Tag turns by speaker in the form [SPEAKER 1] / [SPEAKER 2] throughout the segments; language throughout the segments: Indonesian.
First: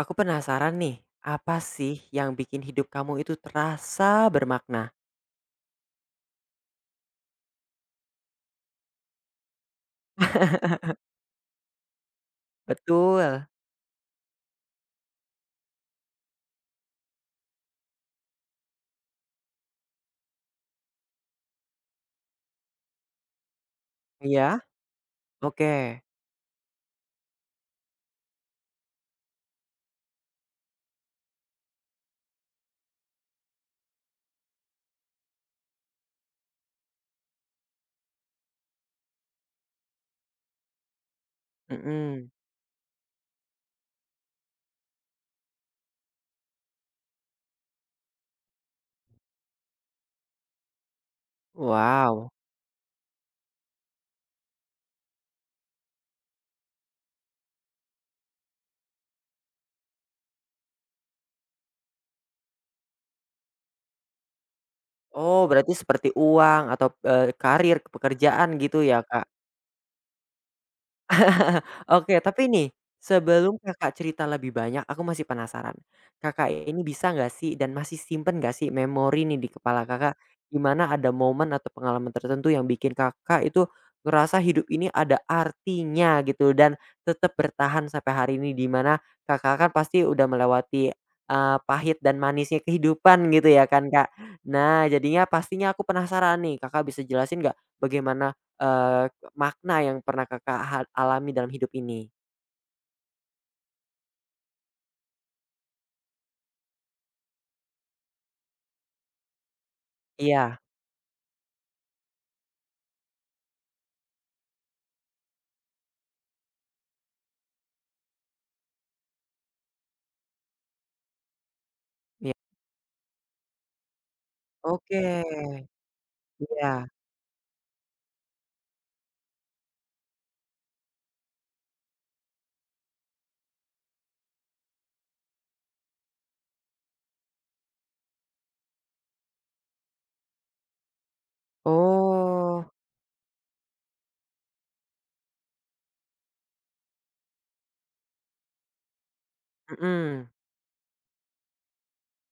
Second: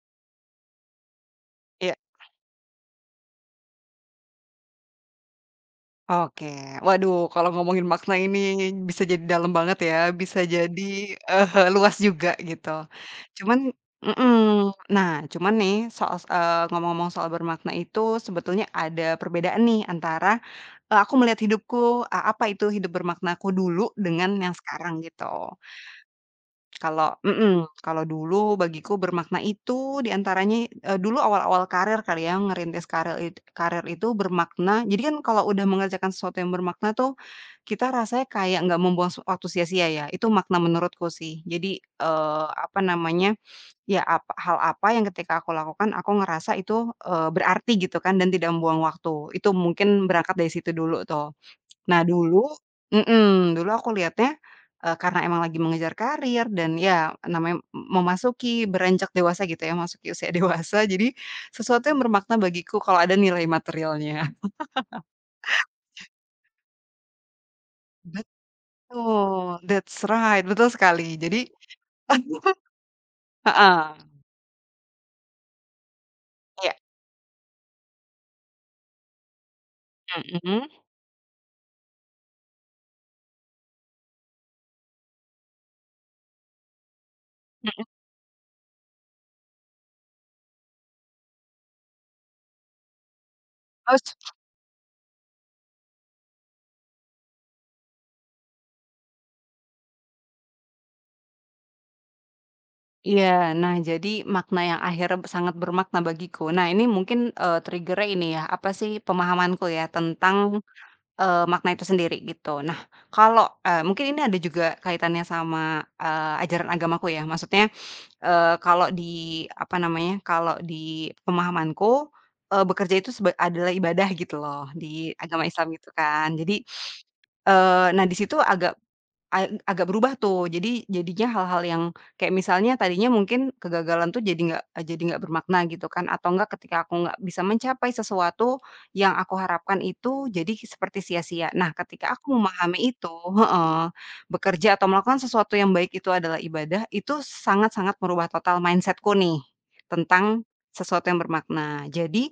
[SPEAKER 1] Aku penasaran nih, apa
[SPEAKER 2] Iya,
[SPEAKER 1] sih yang bikin hidup kamu itu terasa bermakna?
[SPEAKER 2] oke. Waduh, kalau ngomongin makna ini bisa jadi dalam banget ya, bisa jadi, luas juga gitu.
[SPEAKER 1] Betul.
[SPEAKER 2] Cuman mhm, nah cuman nih soal ngomong-ngomong soal bermakna itu sebetulnya ada perbedaan nih antara, aku melihat hidupku, apa itu hidup bermaknaku dulu dengan yang
[SPEAKER 1] Iya?
[SPEAKER 2] sekarang gitu.
[SPEAKER 1] Oke,
[SPEAKER 2] Kalau kalau dulu bagiku bermakna itu antaranya, dulu awal-awal karir kali ya, ngerintis karir karir itu bermakna jadi kan kalau udah mengerjakan sesuatu yang bermakna tuh, kita rasanya kayak nggak membuang waktu sia-sia ya, itu makna menurutku sih. Jadi,
[SPEAKER 1] mhm.
[SPEAKER 2] apa namanya, ya apa hal apa yang ketika aku lakukan aku ngerasa itu, berarti gitu kan dan tidak membuang waktu. Itu mungkin berangkat dari situ dulu tuh. Nah
[SPEAKER 1] Wow.
[SPEAKER 2] dulu mhm, dulu aku lihatnya, karena emang lagi mengejar karir dan ya namanya memasuki beranjak dewasa gitu ya, masuki usia dewasa, jadi sesuatu yang bermakna bagiku kalau ada nilai materialnya.
[SPEAKER 1] Oh, berarti seperti uang atau, karir, pekerjaan gitu ya, Kak?
[SPEAKER 2] Betul, that's right, betul sekali. Jadi
[SPEAKER 1] Oke, tapi nih, sebelum Kakak
[SPEAKER 2] heeh,
[SPEAKER 1] cerita lebih banyak, aku masih penasaran. Kakak
[SPEAKER 2] iya,
[SPEAKER 1] ini bisa nggak sih dan masih simpen nggak sih memori nih di kepala Kakak, di
[SPEAKER 2] mhm,
[SPEAKER 1] mana ada momen atau pengalaman tertentu yang bikin Kakak itu ngerasa hidup ini ada artinya gitu dan tetap
[SPEAKER 2] mhm,
[SPEAKER 1] bertahan sampai hari ini di mana Kakak kan pasti udah melewati, pahit dan manisnya kehidupan gitu ya kan,
[SPEAKER 2] terus
[SPEAKER 1] Kak. Nah, jadinya pastinya aku penasaran nih, Kakak bisa jelasin nggak bagaimana Eee, makna yang pernah Kakak alami dalam hidup ini?
[SPEAKER 2] iya, nah jadi makna yang akhirnya sangat bermakna bagiku. Nah ini mungkin, trigger ini ya, apa sih, pemahamanku ya
[SPEAKER 1] Iya
[SPEAKER 2] tentang makna itu sendiri gitu. Nah kalau, mungkin ini ada juga kaitannya sama, ajaran agamaku ya maksudnya, kalau di apa namanya, kalau di pemahamanku,
[SPEAKER 1] iya.
[SPEAKER 2] bekerja itu adalah ibadah gitu loh
[SPEAKER 1] Oke,
[SPEAKER 2] di agama Islam gitu kan. Jadi,
[SPEAKER 1] iya.
[SPEAKER 2] nah di situ agak agak berubah tuh, jadi jadinya hal-hal yang kayak misalnya tadinya mungkin kegagalan tuh jadi nggak jadi nggak bermakna gitu kan, atau enggak ketika aku nggak bisa mencapai sesuatu yang aku harapkan itu jadi seperti sia-sia. Nah, ketika aku
[SPEAKER 1] Oh,
[SPEAKER 2] memahami itu heeh, bekerja atau melakukan sesuatu yang baik itu adalah ibadah, itu sangat-sangat merubah total mindset-ku nih,
[SPEAKER 1] mhm,
[SPEAKER 2] tentang sesuatu yang bermakna. Jadi,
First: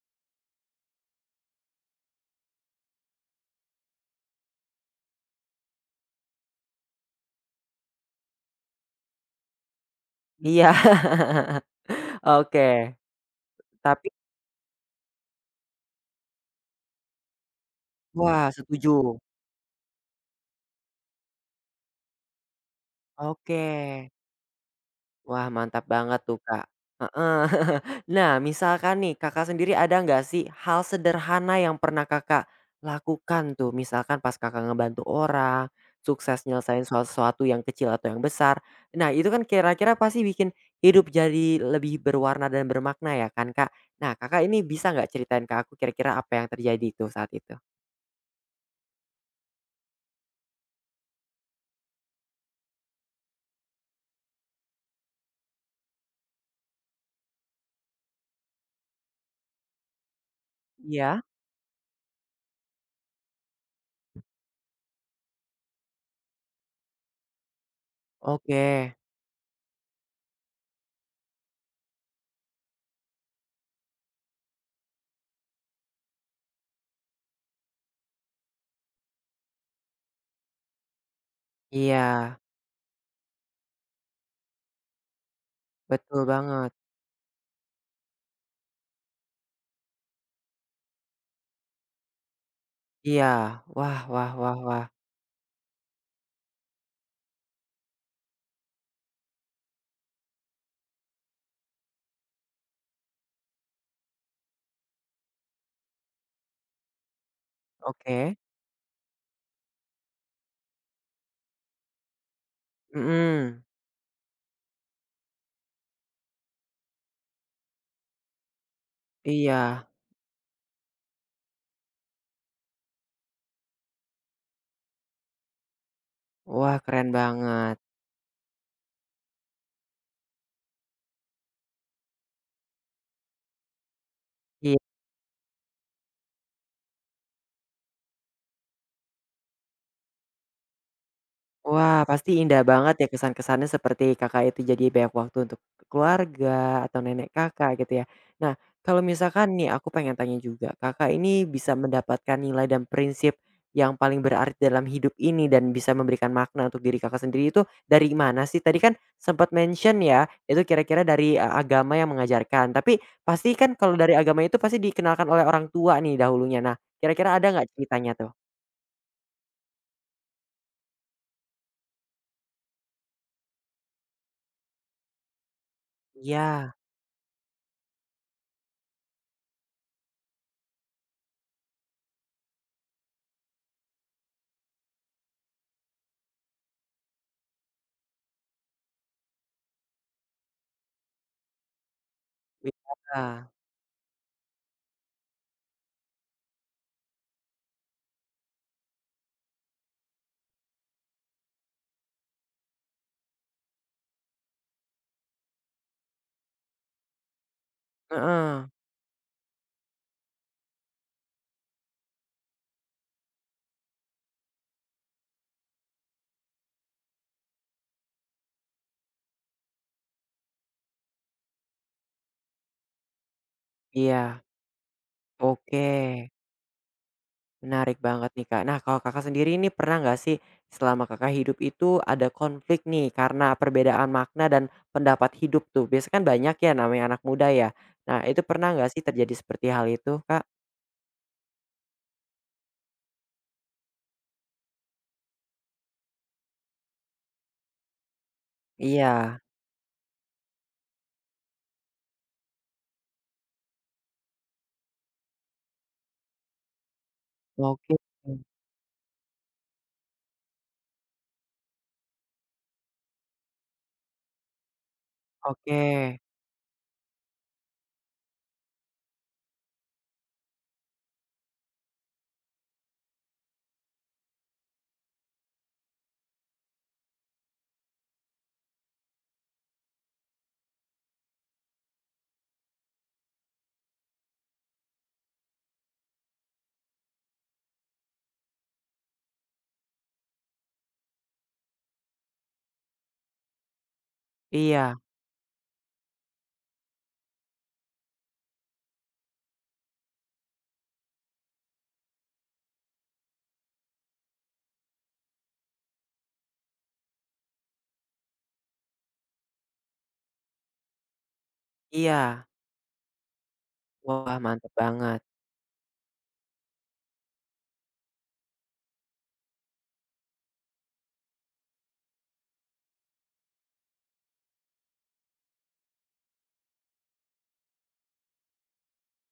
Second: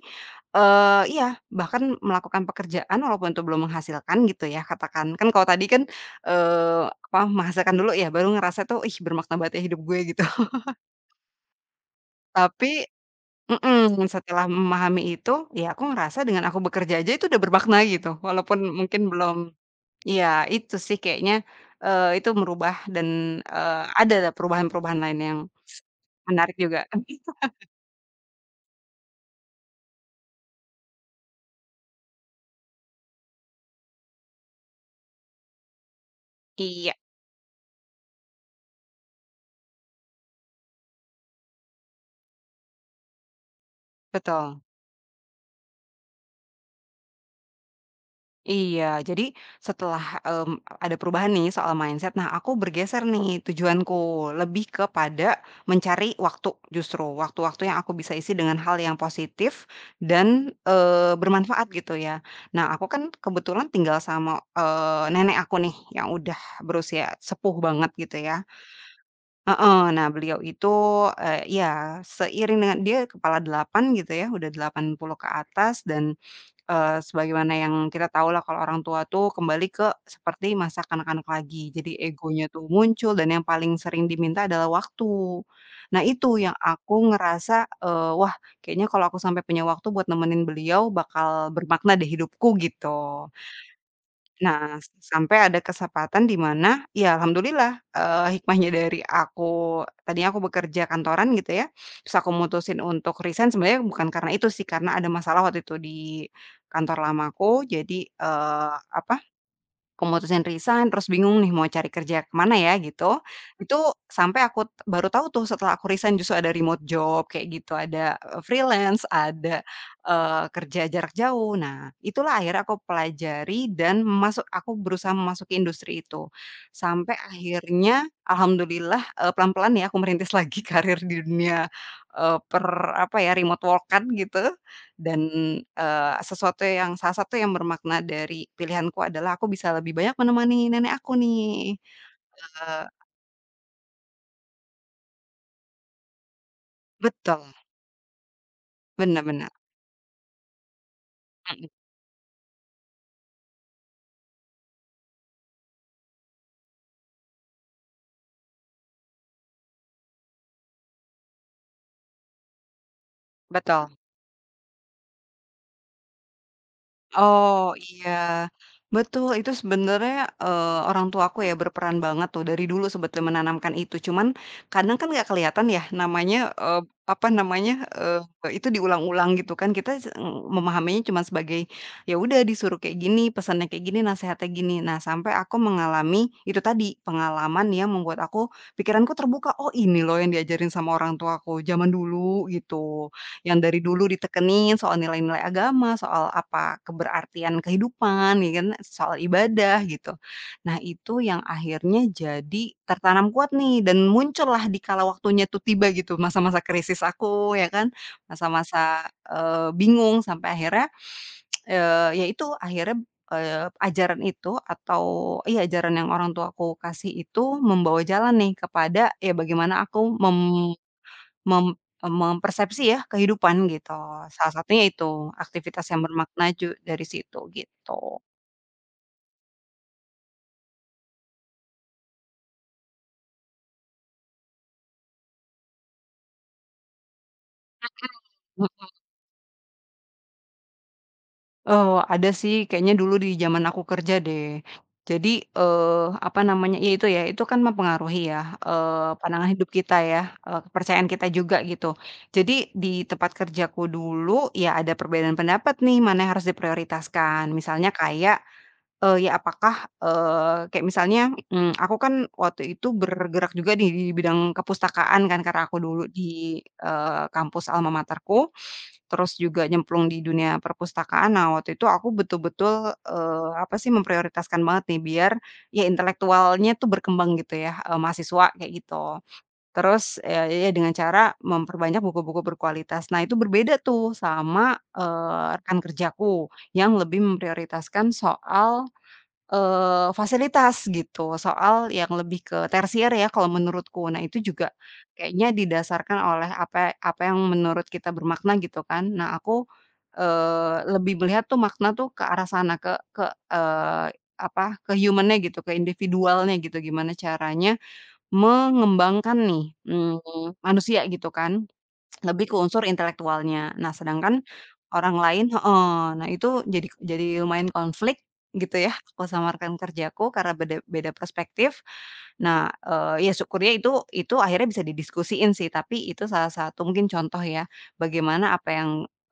[SPEAKER 2] iya, bahkan melakukan pekerjaan walaupun itu belum menghasilkan gitu ya, katakan. Kan kalau tadi kan apa, merasakan dulu ya, baru ngerasa tuh, "Ih, bermakna banget ya hidup gue," gitu.
[SPEAKER 1] iya. Oke,
[SPEAKER 2] Tapi mhm,
[SPEAKER 1] tapi
[SPEAKER 2] setelah memahami itu, ya aku ngerasa dengan aku bekerja aja itu udah bermakna gitu,
[SPEAKER 1] wah
[SPEAKER 2] walaupun
[SPEAKER 1] setuju,
[SPEAKER 2] mungkin belum iya, itu sih kayaknya, itu merubah dan,
[SPEAKER 1] oke.
[SPEAKER 2] ada perubahan-perubahan lain yang
[SPEAKER 1] Wah, mantap banget tuh,
[SPEAKER 2] menarik
[SPEAKER 1] Kak.
[SPEAKER 2] juga.
[SPEAKER 1] Heeh. Nah, misalkan nih Kakak sendiri ada nggak sih hal sederhana yang pernah Kakak lakukan tuh? Misalkan pas Kakak ngebantu orang, sukses nyelesain
[SPEAKER 2] Iya,
[SPEAKER 1] sesuatu yang kecil atau yang besar. Nah, itu kan kira-kira pasti bikin hidup jadi lebih berwarna dan bermakna ya kan, Kak? Nah, Kakak
[SPEAKER 2] betul.
[SPEAKER 1] ini bisa nggak ceritain ke aku kira-kira apa yang terjadi itu saat itu?
[SPEAKER 2] Iya, jadi setelah, ada perubahan nih soal mindset, nah aku bergeser nih tujuanku, lebih kepada mencari waktu justru, waktu-waktu yang aku bisa isi dengan hal yang positif dan,
[SPEAKER 1] Iya?
[SPEAKER 2] bermanfaat gitu ya. Nah aku kan kebetulan tinggal sama, nenek aku nih yang udah berusia sepuh banget gitu ya
[SPEAKER 1] Oke.
[SPEAKER 2] heeh, nah beliau itu, ya seiring dengan dia kepala 8 gitu ya, udah 80 ke atas dan sebagaimana yang kita tahu lah kalau orang tua tuh kembali ke seperti masa kanak-kanak lagi. Jadi
[SPEAKER 1] Iya,
[SPEAKER 2] egonya tuh muncul dan yang paling sering diminta adalah waktu. Nah
[SPEAKER 1] betul
[SPEAKER 2] itu yang
[SPEAKER 1] banget.
[SPEAKER 2] aku ngerasa, wah kayaknya kalau aku sampai punya waktu buat nemenin beliau bakal bermakna deh hidupku gitu.
[SPEAKER 1] Iya. Wah wah wah
[SPEAKER 2] Nah,
[SPEAKER 1] wah.
[SPEAKER 2] sampai ada kesempatan di mana ya alhamdulillah, hikmahnya dari aku tadinya aku bekerja kantoran gitu ya, terus aku mutusin untuk resign sebenarnya bukan karena itu sih, karena ada masalah waktu itu di kantor lamaku. Jadi,
[SPEAKER 1] Oke.
[SPEAKER 2] apa Aku mutusin resign, terus bingung nih mau cari kerja ke mana ya gitu.
[SPEAKER 1] Mhm.
[SPEAKER 2] Itu sampai aku baru tahu tuh setelah aku resign justru ada remote job kayak gitu, ada, freelance, ada,
[SPEAKER 1] Iya.
[SPEAKER 2] kerja jarak jauh. Nah, itulah akhirnya aku pelajari dan masuk aku berusaha memasuki industri itu.
[SPEAKER 1] Wah, keren
[SPEAKER 2] Sampai
[SPEAKER 1] banget.
[SPEAKER 2] akhirnya alhamdulillah, pelan-pelan ya aku merintis lagi karir di dunia, eee, per apa ya, remote work gitu.
[SPEAKER 1] Iya.
[SPEAKER 2] Dan, sesuatu yang salah satu yang bermakna dari pilihanku adalah aku bisa lebih banyak menemani nenek aku nih.
[SPEAKER 1] Wah, pasti indah
[SPEAKER 2] Eee
[SPEAKER 1] banget ya kesan-kesannya seperti Kakak itu jadi banyak waktu untuk keluarga atau nenek
[SPEAKER 2] betul,
[SPEAKER 1] Kakak gitu ya. Nah, kalau
[SPEAKER 2] benar-benar,
[SPEAKER 1] misalkan nih aku pengen tanya juga, Kakak ini
[SPEAKER 2] mhm,
[SPEAKER 1] bisa mendapatkan nilai dan prinsip yang paling berarti dalam hidup ini dan bisa memberikan makna untuk diri Kakak sendiri itu dari mana sih? Tadi kan sempat mention ya, itu kira-kira dari, agama yang mengajarkan, tapi pasti kan
[SPEAKER 2] betul.
[SPEAKER 1] kalau dari agama itu pasti dikenalkan oleh orang tua nih dahulunya. Nah, kira-kira ada nggak
[SPEAKER 2] Oh,
[SPEAKER 1] ceritanya tuh?
[SPEAKER 2] iya. Betul, itu sebenarnya, orang tua aku ya berperan banget tuh dari dulu sebetulnya menanamkan itu. Cuman kadang kan nggak kelihatan ya namanya,
[SPEAKER 1] Iya,
[SPEAKER 2] apa namanya, itu diulang-ulang gitu kan. Kita memahaminya cuman sebagai, ya udah disuruh kayak gini, pesannya kayak gini, nasihatnya gini. Nah, sampai aku mengalami itu tadi, pengalaman yang membuat pikiranku terbuka, "Oh, ini loh yang diajarin sama orang tuaku zaman dulu," gitu
[SPEAKER 1] wisata,
[SPEAKER 2] yang dari dulu ditekenin soal nilai-nilai agama, soal apa, keberartian kehidupan ya kan, soal ibadah gitu. Nah itu yang akhirnya jadi tertanam kuat nih dan muncullah di kala waktunya tuh tiba gitu, masa-masa krisis aku ya kan,
[SPEAKER 1] heeh,
[SPEAKER 2] masa-masa, bingung sampai akhirnya, ya itu akhirnya, ajaran itu atau iya ajaran yang orang tua aku kasih itu membawa jalan nih kepada ya bagaimana aku mem Mem mempersepsi ya kehidupan gitu,
[SPEAKER 1] iya,
[SPEAKER 2] salah satunya itu, aktivitas
[SPEAKER 1] oke,
[SPEAKER 2] yang bermakna dari situ
[SPEAKER 1] menarik
[SPEAKER 2] gitu.
[SPEAKER 1] banget nih, Kak. Nah, kalau Kakak sendiri ini pernah nggak sih selama Kakak hidup itu ada konflik nih karena perbedaan makna dan pendapat hidup tuh? Biasanya kan banyak ya namanya anak muda ya. Nah, itu pernah
[SPEAKER 2] Mhm,
[SPEAKER 1] nggak sih terjadi seperti hal itu, Kak?
[SPEAKER 2] ada sih kayaknya dulu di zaman aku kerja deh. Jadi, apa namanya, ya, itu kan mempengaruhi ya,
[SPEAKER 1] Iya,
[SPEAKER 2] pandangan hidup kita ya, kepercayaan kita juga gitu. Jadi di tempat kerjaku dulu, ya ada perbedaan pendapat nih, mana yang harus diprioritaskan. Misalnya
[SPEAKER 1] oke
[SPEAKER 2] kayak ya apakah, kayak misalnya, aku kan waktu itu bergerak juga nih di bidang kepustakaan kan karena aku
[SPEAKER 1] oke,
[SPEAKER 2] dulu di, kampus alma materku, terus juga nyemplung di dunia perpustakaan. Nah waktu itu aku betul-betul, apa sih, memprioritaskan banget nih biar ya intelektualnya tuh berkembang gitu ya, mahasiswa kayak gitu. Terus, ya, dengan cara memperbanyak buku-buku berkualitas. Nah itu berbeda tuh sama, rekan kerjaku yang lebih memprioritaskan soal fasilitas gitu, soal yang lebih ke tersier ya kalau menurutku. Nah itu juga
[SPEAKER 1] iya
[SPEAKER 2] kayaknya didasarkan oleh apa apa yang menurut kita bermakna gitu kan. Nah aku, lebih melihat tuh makna tuh ke arah sana, ke, apa, ke human-nya gitu, ke individualnya gitu, gimana caranya mengembangkan nih, manusia gitu kan. Lebih
[SPEAKER 1] iya,
[SPEAKER 2] ke unsur intelektualnya. Nah,
[SPEAKER 1] wah
[SPEAKER 2] sedangkan
[SPEAKER 1] mantep
[SPEAKER 2] orang
[SPEAKER 1] banget,
[SPEAKER 2] lain heeh, nah itu jadi lumayan konflik gitu ya, aku sama rekan kerjaku karena beda beda perspektif. Nah, ya syukurnya itu akhirnya bisa didiskusiin sih, tapi itu salah satu mungkin contoh ya, bagaimana apa yang,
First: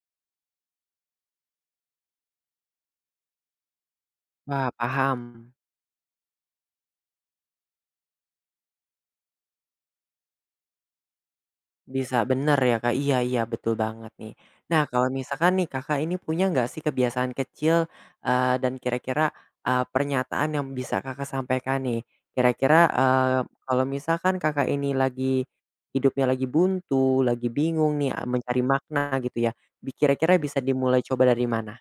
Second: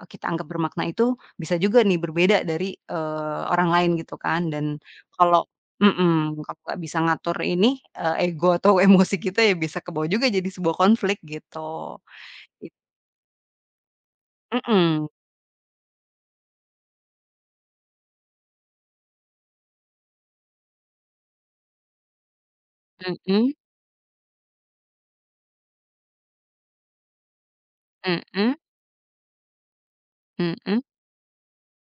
[SPEAKER 2] kita anggap bermakna itu bisa juga nih berbeda dari, orang lain gitu kan.
[SPEAKER 1] wah
[SPEAKER 2] Dan
[SPEAKER 1] paham.
[SPEAKER 2] kalau mhm, kalau nggak bisa ngatur ini, ego atau emosi kita ya bisa kebawa juga jadi sebuah konflik gitu.
[SPEAKER 1] Bisa, bener ya, Kak. Iya iya, betul banget nih. Nah,
[SPEAKER 2] Mhm,
[SPEAKER 1] kalau misalkan nih Kakak ini punya nggak sih kebiasaan kecil, dan kira-kira, pernyataan yang bisa Kakak sampaikan nih? Kira-kira,
[SPEAKER 2] mhm,
[SPEAKER 1] kalau misalkan Kakak ini lagi hidupnya lagi buntu, lagi bingung nih,
[SPEAKER 2] mhm,
[SPEAKER 1] mencari makna gitu ya, bi kira-kira bisa
[SPEAKER 2] mhm.
[SPEAKER 1] dimulai coba dari mana?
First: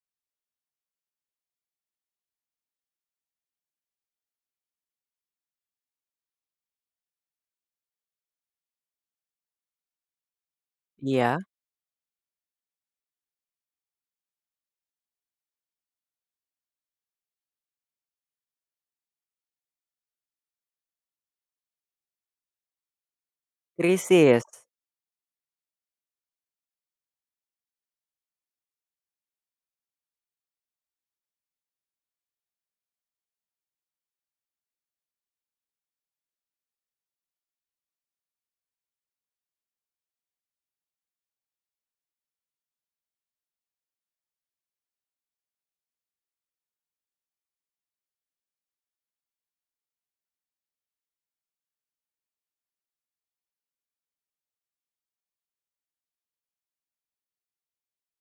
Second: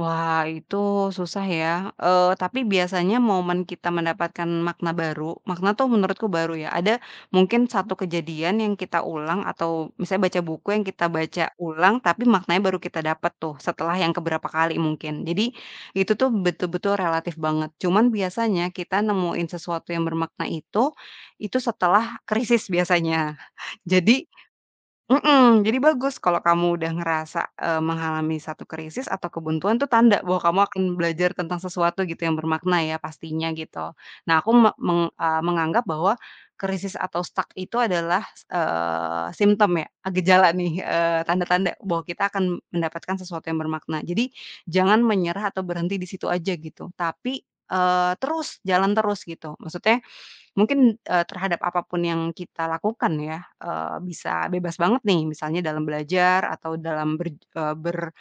[SPEAKER 2] Wah, itu susah ya, tapi biasanya momen kita mendapatkan makna baru, makna tuh menurutku baru ya, ada mungkin satu kejadian yang kita ulang atau misalnya baca buku yang kita
[SPEAKER 1] Iya,
[SPEAKER 2] baca ulang, tapi maknanya baru kita dapat tuh setelah yang keberapa kali mungkin. Jadi itu tuh betul-betul relatif banget. Cuman biasanya kita nemuin sesuatu yang bermakna itu setelah krisis biasanya. Jadi
[SPEAKER 1] krisis.
[SPEAKER 2] Mhm, jadi bagus kalau kamu udah ngerasa, mengalami satu krisis atau kebuntuan tuh tanda bahwa kamu akan belajar tentang sesuatu gitu yang bermakna ya pastinya gitu. Nah aku menganggap bahwa krisis atau stuck itu adalah, simptom ya, gejala nih, tanda-tanda bahwa kita akan mendapatkan sesuatu yang bermakna. Jadi jangan menyerah atau berhenti di situ aja gitu, tapi, terus, jalan terus gitu. Maksudnya Mungkin, terhadap apapun yang kita lakukan ya, bisa bebas banget nih misalnya dalam belajar atau dalam ber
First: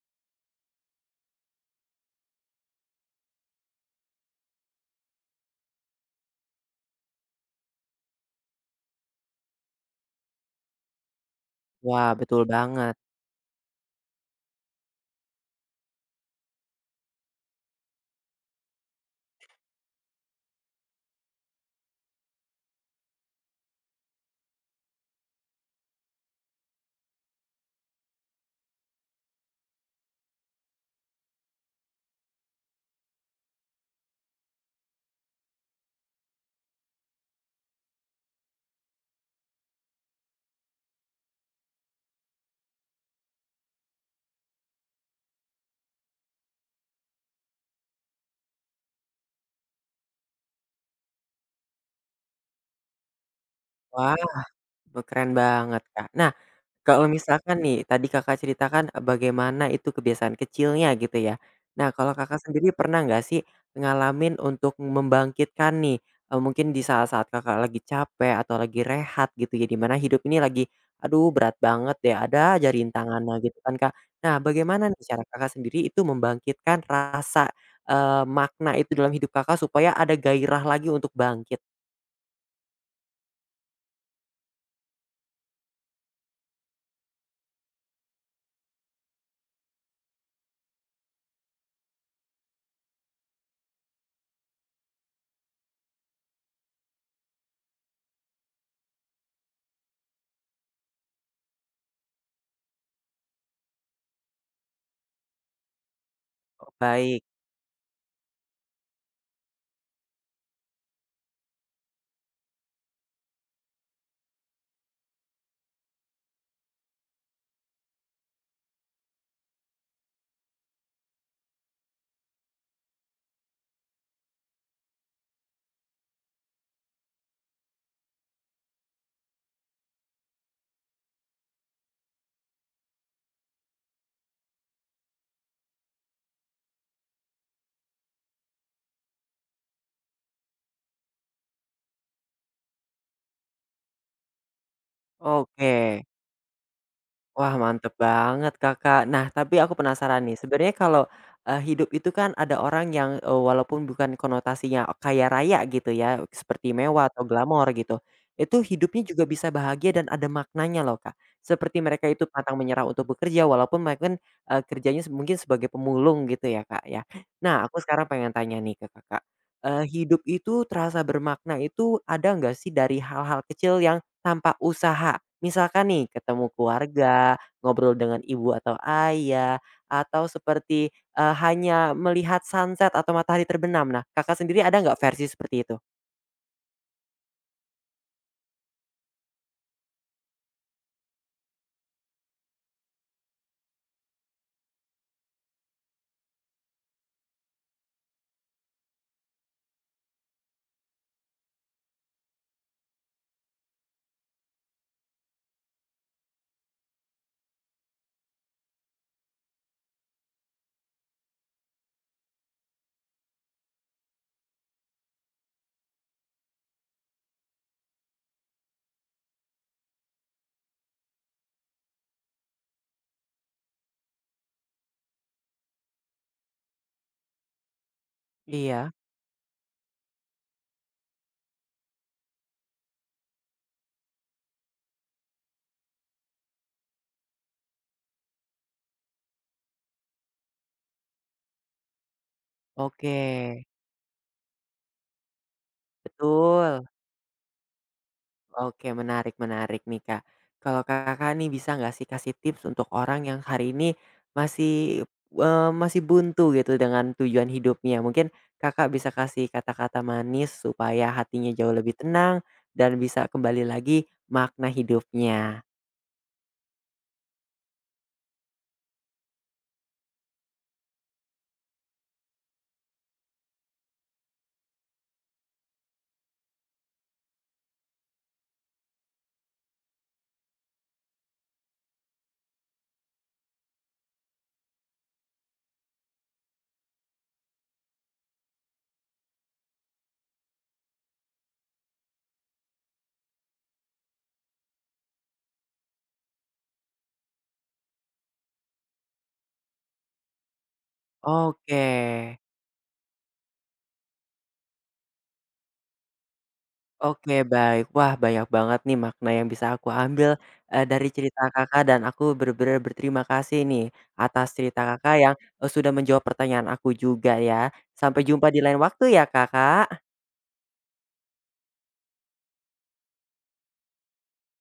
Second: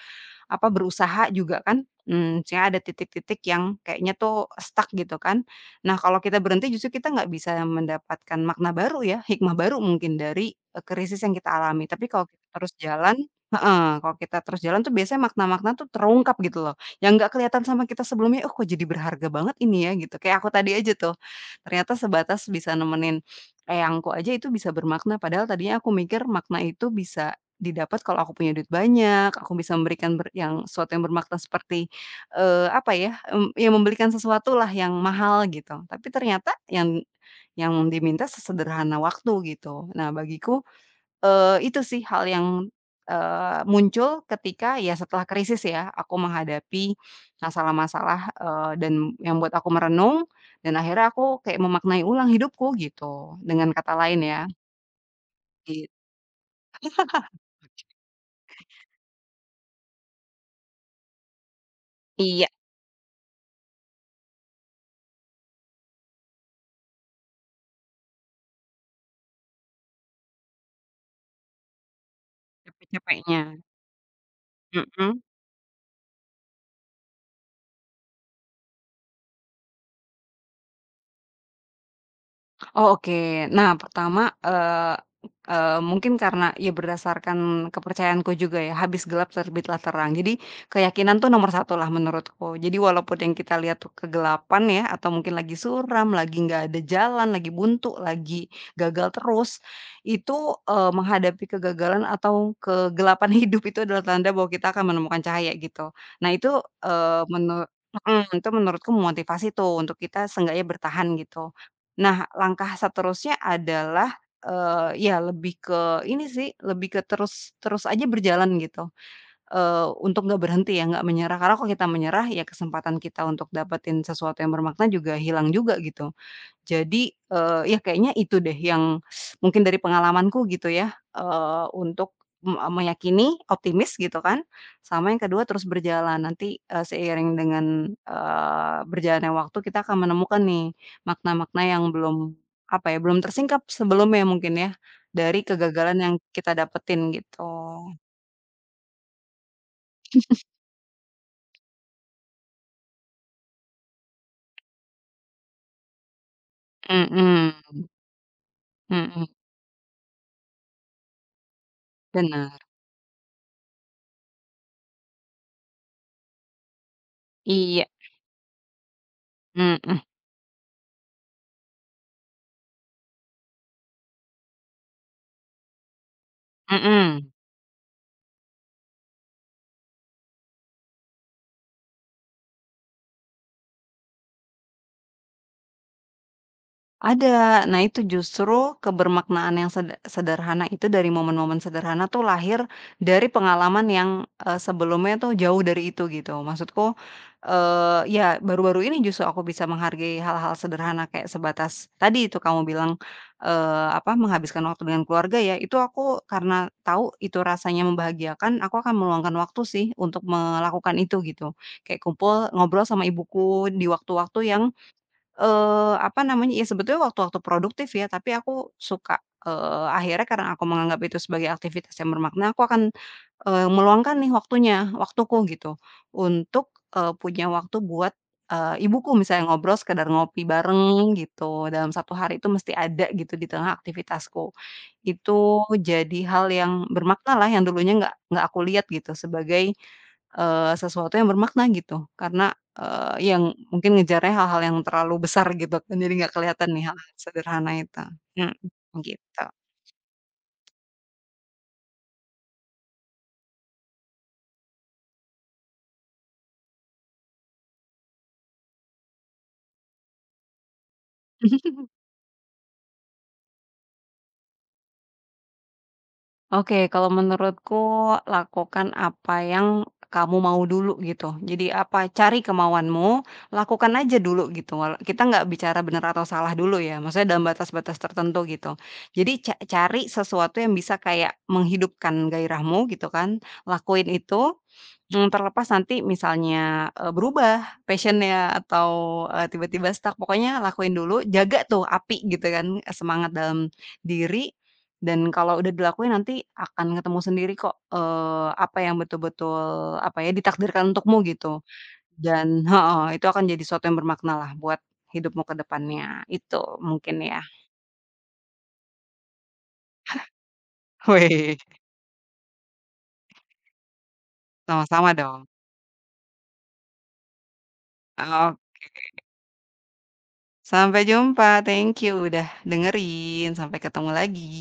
[SPEAKER 2] apa, berusaha juga kan, misalnya ada titik-titik yang kayaknya tuh stuck gitu kan. Nah, kalau kita berhenti justru kita nggak bisa mendapatkan makna baru ya, hikmah baru mungkin dari, krisis yang kita alami. Tapi
[SPEAKER 1] Wah,
[SPEAKER 2] kalau
[SPEAKER 1] betul
[SPEAKER 2] kita terus
[SPEAKER 1] banget.
[SPEAKER 2] jalan heeh, kalau kita terus jalan tuh biasanya makna-makna tuh terungkap gitu loh, yang nggak kelihatan sama kita sebelumnya, "Oh, kok jadi berharga banget ini ya?" Gitu. Kayak aku tadi aja tuh, ternyata sebatas bisa nemenin eyangku aja itu bisa bermakna, padahal tadinya aku mikir makna itu bisa Didapat kalau aku punya duit banyak, aku bisa memberikan yang sesuatu yang bermakna seperti, apa ya, ya membelikan sesuatu lah yang mahal gitu. Tapi ternyata yang diminta sesederhana waktu gitu. Nah bagiku, itu sih hal yang, muncul ketika ya setelah krisis ya, aku menghadapi masalah-masalah, dan yang buat aku merenung dan akhirnya aku kayak memaknai ulang hidupku gitu, dengan kata
[SPEAKER 1] Wah,
[SPEAKER 2] lain ya,
[SPEAKER 1] keren banget,
[SPEAKER 2] git
[SPEAKER 1] Kak. Nah kalau misalkan nih, tadi Kakak ceritakan, bagaimana itu kebiasaan kecilnya gitu ya. Nah, kalau Kakak
[SPEAKER 2] iya,
[SPEAKER 1] sendiri pernah nggak sih ngalamin untuk membangkitkan nih, mungkin di saat-saat Kakak lagi capek atau lagi rehat gitu ya, di mana hidup ini lagi, "Aduh berat banget deh, ada aja
[SPEAKER 2] capek-capeknya,
[SPEAKER 1] rintangannya," gitu kan, Kak. Nah, bagaimana nih
[SPEAKER 2] mhm.
[SPEAKER 1] cara Kakak sendiri itu membangkitkan rasa, makna itu dalam hidup Kakak supaya ada gairah lagi untuk bangkit?
[SPEAKER 2] Oh, oke. Nah, pertama, eee eee, mungkin karena ya berdasarkan kepercayaanku juga ya, habis gelap terbitlah terang. Jadi keyakinan tuh nomor satu lah menurutku. Jadi walaupun yang kita lihat tuh kegelapan ya, atau mungkin lagi suram, lagi nggak ada jalan, lagi buntu, lagi gagal terus, itu, menghadapi kegagalan atau kegelapan hidup itu adalah tanda bahwa kita akan menemukan cahaya gitu. Nah itu,
[SPEAKER 1] Oh,
[SPEAKER 2] eee,
[SPEAKER 1] baik,
[SPEAKER 2] menu mhm, itu menurutku memotivasi tuh untuk kita seenggaknya bertahan gitu. Nah, langkah seterusnya adalah, ya lebih ke ini sih, lebih ke terus terus aja berjalan gitu, untuk nggak berhenti ya, nggak menyerah. Karena kalau kita menyerah, ya kesempatan kita untuk dapetin sesuatu yang bermakna juga hilang juga gitu. Jadi, ya kayaknya itu deh yang mungkin dari pengalamanku gitu ya, eee, untuk meyakini, optimis gitu kan, sama yang kedua terus berjalan. Nanti, seiring dengan, berjalannya waktu kita akan menemukan nih makna-makna yang belum, apa ya, belum tersingkap sebelumnya mungkin ya, dari kegagalan
[SPEAKER 1] oke.
[SPEAKER 2] yang kita dapetin gitu.
[SPEAKER 1] Wah, mantep banget, Kakak. Nah, tapi aku penasaran nih, sebenarnya kalau, hidup itu kan ada orang yang, walaupun bukan konotasinya kaya raya gitu ya, seperti mewah atau glamor
[SPEAKER 2] Mhm,
[SPEAKER 1] gitu, itu hidupnya juga
[SPEAKER 2] mhm,
[SPEAKER 1] bisa bahagia dan ada maknanya loh, Kak. Seperti mereka itu pantang
[SPEAKER 2] bener.
[SPEAKER 1] menyerah untuk bekerja walaupun mereka kan, kerjanya se mungkin sebagai pemulung gitu ya, Kak, ya. Nah, aku
[SPEAKER 2] Iya,
[SPEAKER 1] sekarang pengen tanya nih ke Kakak,
[SPEAKER 2] mhm,
[SPEAKER 1] hidup itu terasa bermakna itu ada nggak sih dari hal-hal kecil yang tanpa usaha? Misalkan nih ketemu
[SPEAKER 2] mhm.
[SPEAKER 1] keluarga, ngobrol dengan ibu atau ayah, atau seperti, hanya melihat sunset atau matahari terbenam. Nah, Kakak sendiri ada nggak versi seperti itu?
[SPEAKER 2] Ada. Nah, itu justru kebermaknaan yang sederhana itu dari momen-momen sederhana tuh lahir dari pengalaman yang, sebelumnya tuh jauh dari itu gitu. Maksudku, ya baru-baru ini justru aku bisa menghargai hal-hal sederhana kayak sebatas tadi itu kamu bilang, apa, menghabiskan waktu dengan keluarga ya, itu aku karena tahu itu rasanya membahagiakan, aku akan meluangkan waktu sih untuk melakukan itu gitu. Kayak kumpul, ngobrol sama ibuku di waktu-waktu yang, apa namanya, ya sebetulnya waktu-waktu produktif ya, tapi aku suka, akhirnya karena aku menganggap itu sebagai aktivitas yang bermakna, aku akan, meluangkan nih waktuku gitu, untuk, punya waktu buat,
[SPEAKER 1] Iya.
[SPEAKER 2] ibuku misalnya ngobrol, sekedar ngopi bareng gitu, dalam satu hari itu mesti ada gitu di tengah aktivitasku. Itu jadi hal yang bermakna lah, yang dulunya nggak aku lihat gitu sebagai, sesuatu yang bermakna gitu. Karena,
[SPEAKER 1] Oke,
[SPEAKER 2] yang mungkin ngejarnya hal-hal yang terlalu besar gitu kan, jadi nggak kelihatan nih
[SPEAKER 1] betul.
[SPEAKER 2] hal-hal sederhana itu. Mhm,
[SPEAKER 1] Oke, menarik
[SPEAKER 2] gitu.
[SPEAKER 1] menarik nih, Kak. Kalau Kakak nih bisa nggak sih kasih tips untuk orang yang hari ini masih, masih buntu gitu dengan tujuan hidupnya? Mungkin Kakak bisa kasih kata-kata manis supaya hatinya jauh lebih tenang dan bisa kembali lagi makna hidupnya.
[SPEAKER 2] Oke, kalau menurutku lakukan apa yang kamu mau dulu gitu. Jadi apa, cari kemauanmu, lakukan aja dulu gitu. Kita nggak bicara benar atau salah dulu ya, maksudnya dalam batas-batas tertentu gitu. Jadi cari sesuatu yang bisa kayak menghidupkan gairahmu gitu kan, lakuin itu, terlepas nanti misalnya, berubah passionnya atau, tiba-tiba stuck, pokoknya lakuin dulu, jaga tuh api gitu kan, semangat dalam diri, dan kalau udah dilakuin nanti akan ketemu sendiri kok, apa yang betul-betul, apa ya, ditakdirkan untukmu gitu.
[SPEAKER 1] Oke.
[SPEAKER 2] Dan heeh, itu akan jadi sesuatu yang bermakna lah buat hidupmu ke depannya, itu mungkin
[SPEAKER 1] Oke
[SPEAKER 2] ya.
[SPEAKER 1] baik. Wah banyak banget nih makna yang bisa aku ambil, dari cerita
[SPEAKER 2] Wih,
[SPEAKER 1] Kakak dan aku benar-benar berterima kasih nih atas cerita
[SPEAKER 2] sama-sama
[SPEAKER 1] Kakak yang,
[SPEAKER 2] dong.
[SPEAKER 1] sudah menjawab pertanyaan aku juga ya. Sampai jumpa
[SPEAKER 2] Heeh.
[SPEAKER 1] di lain waktu ya Kakak.
[SPEAKER 2] Sampai jumpa, thank you udah dengerin, sampai ketemu lagi.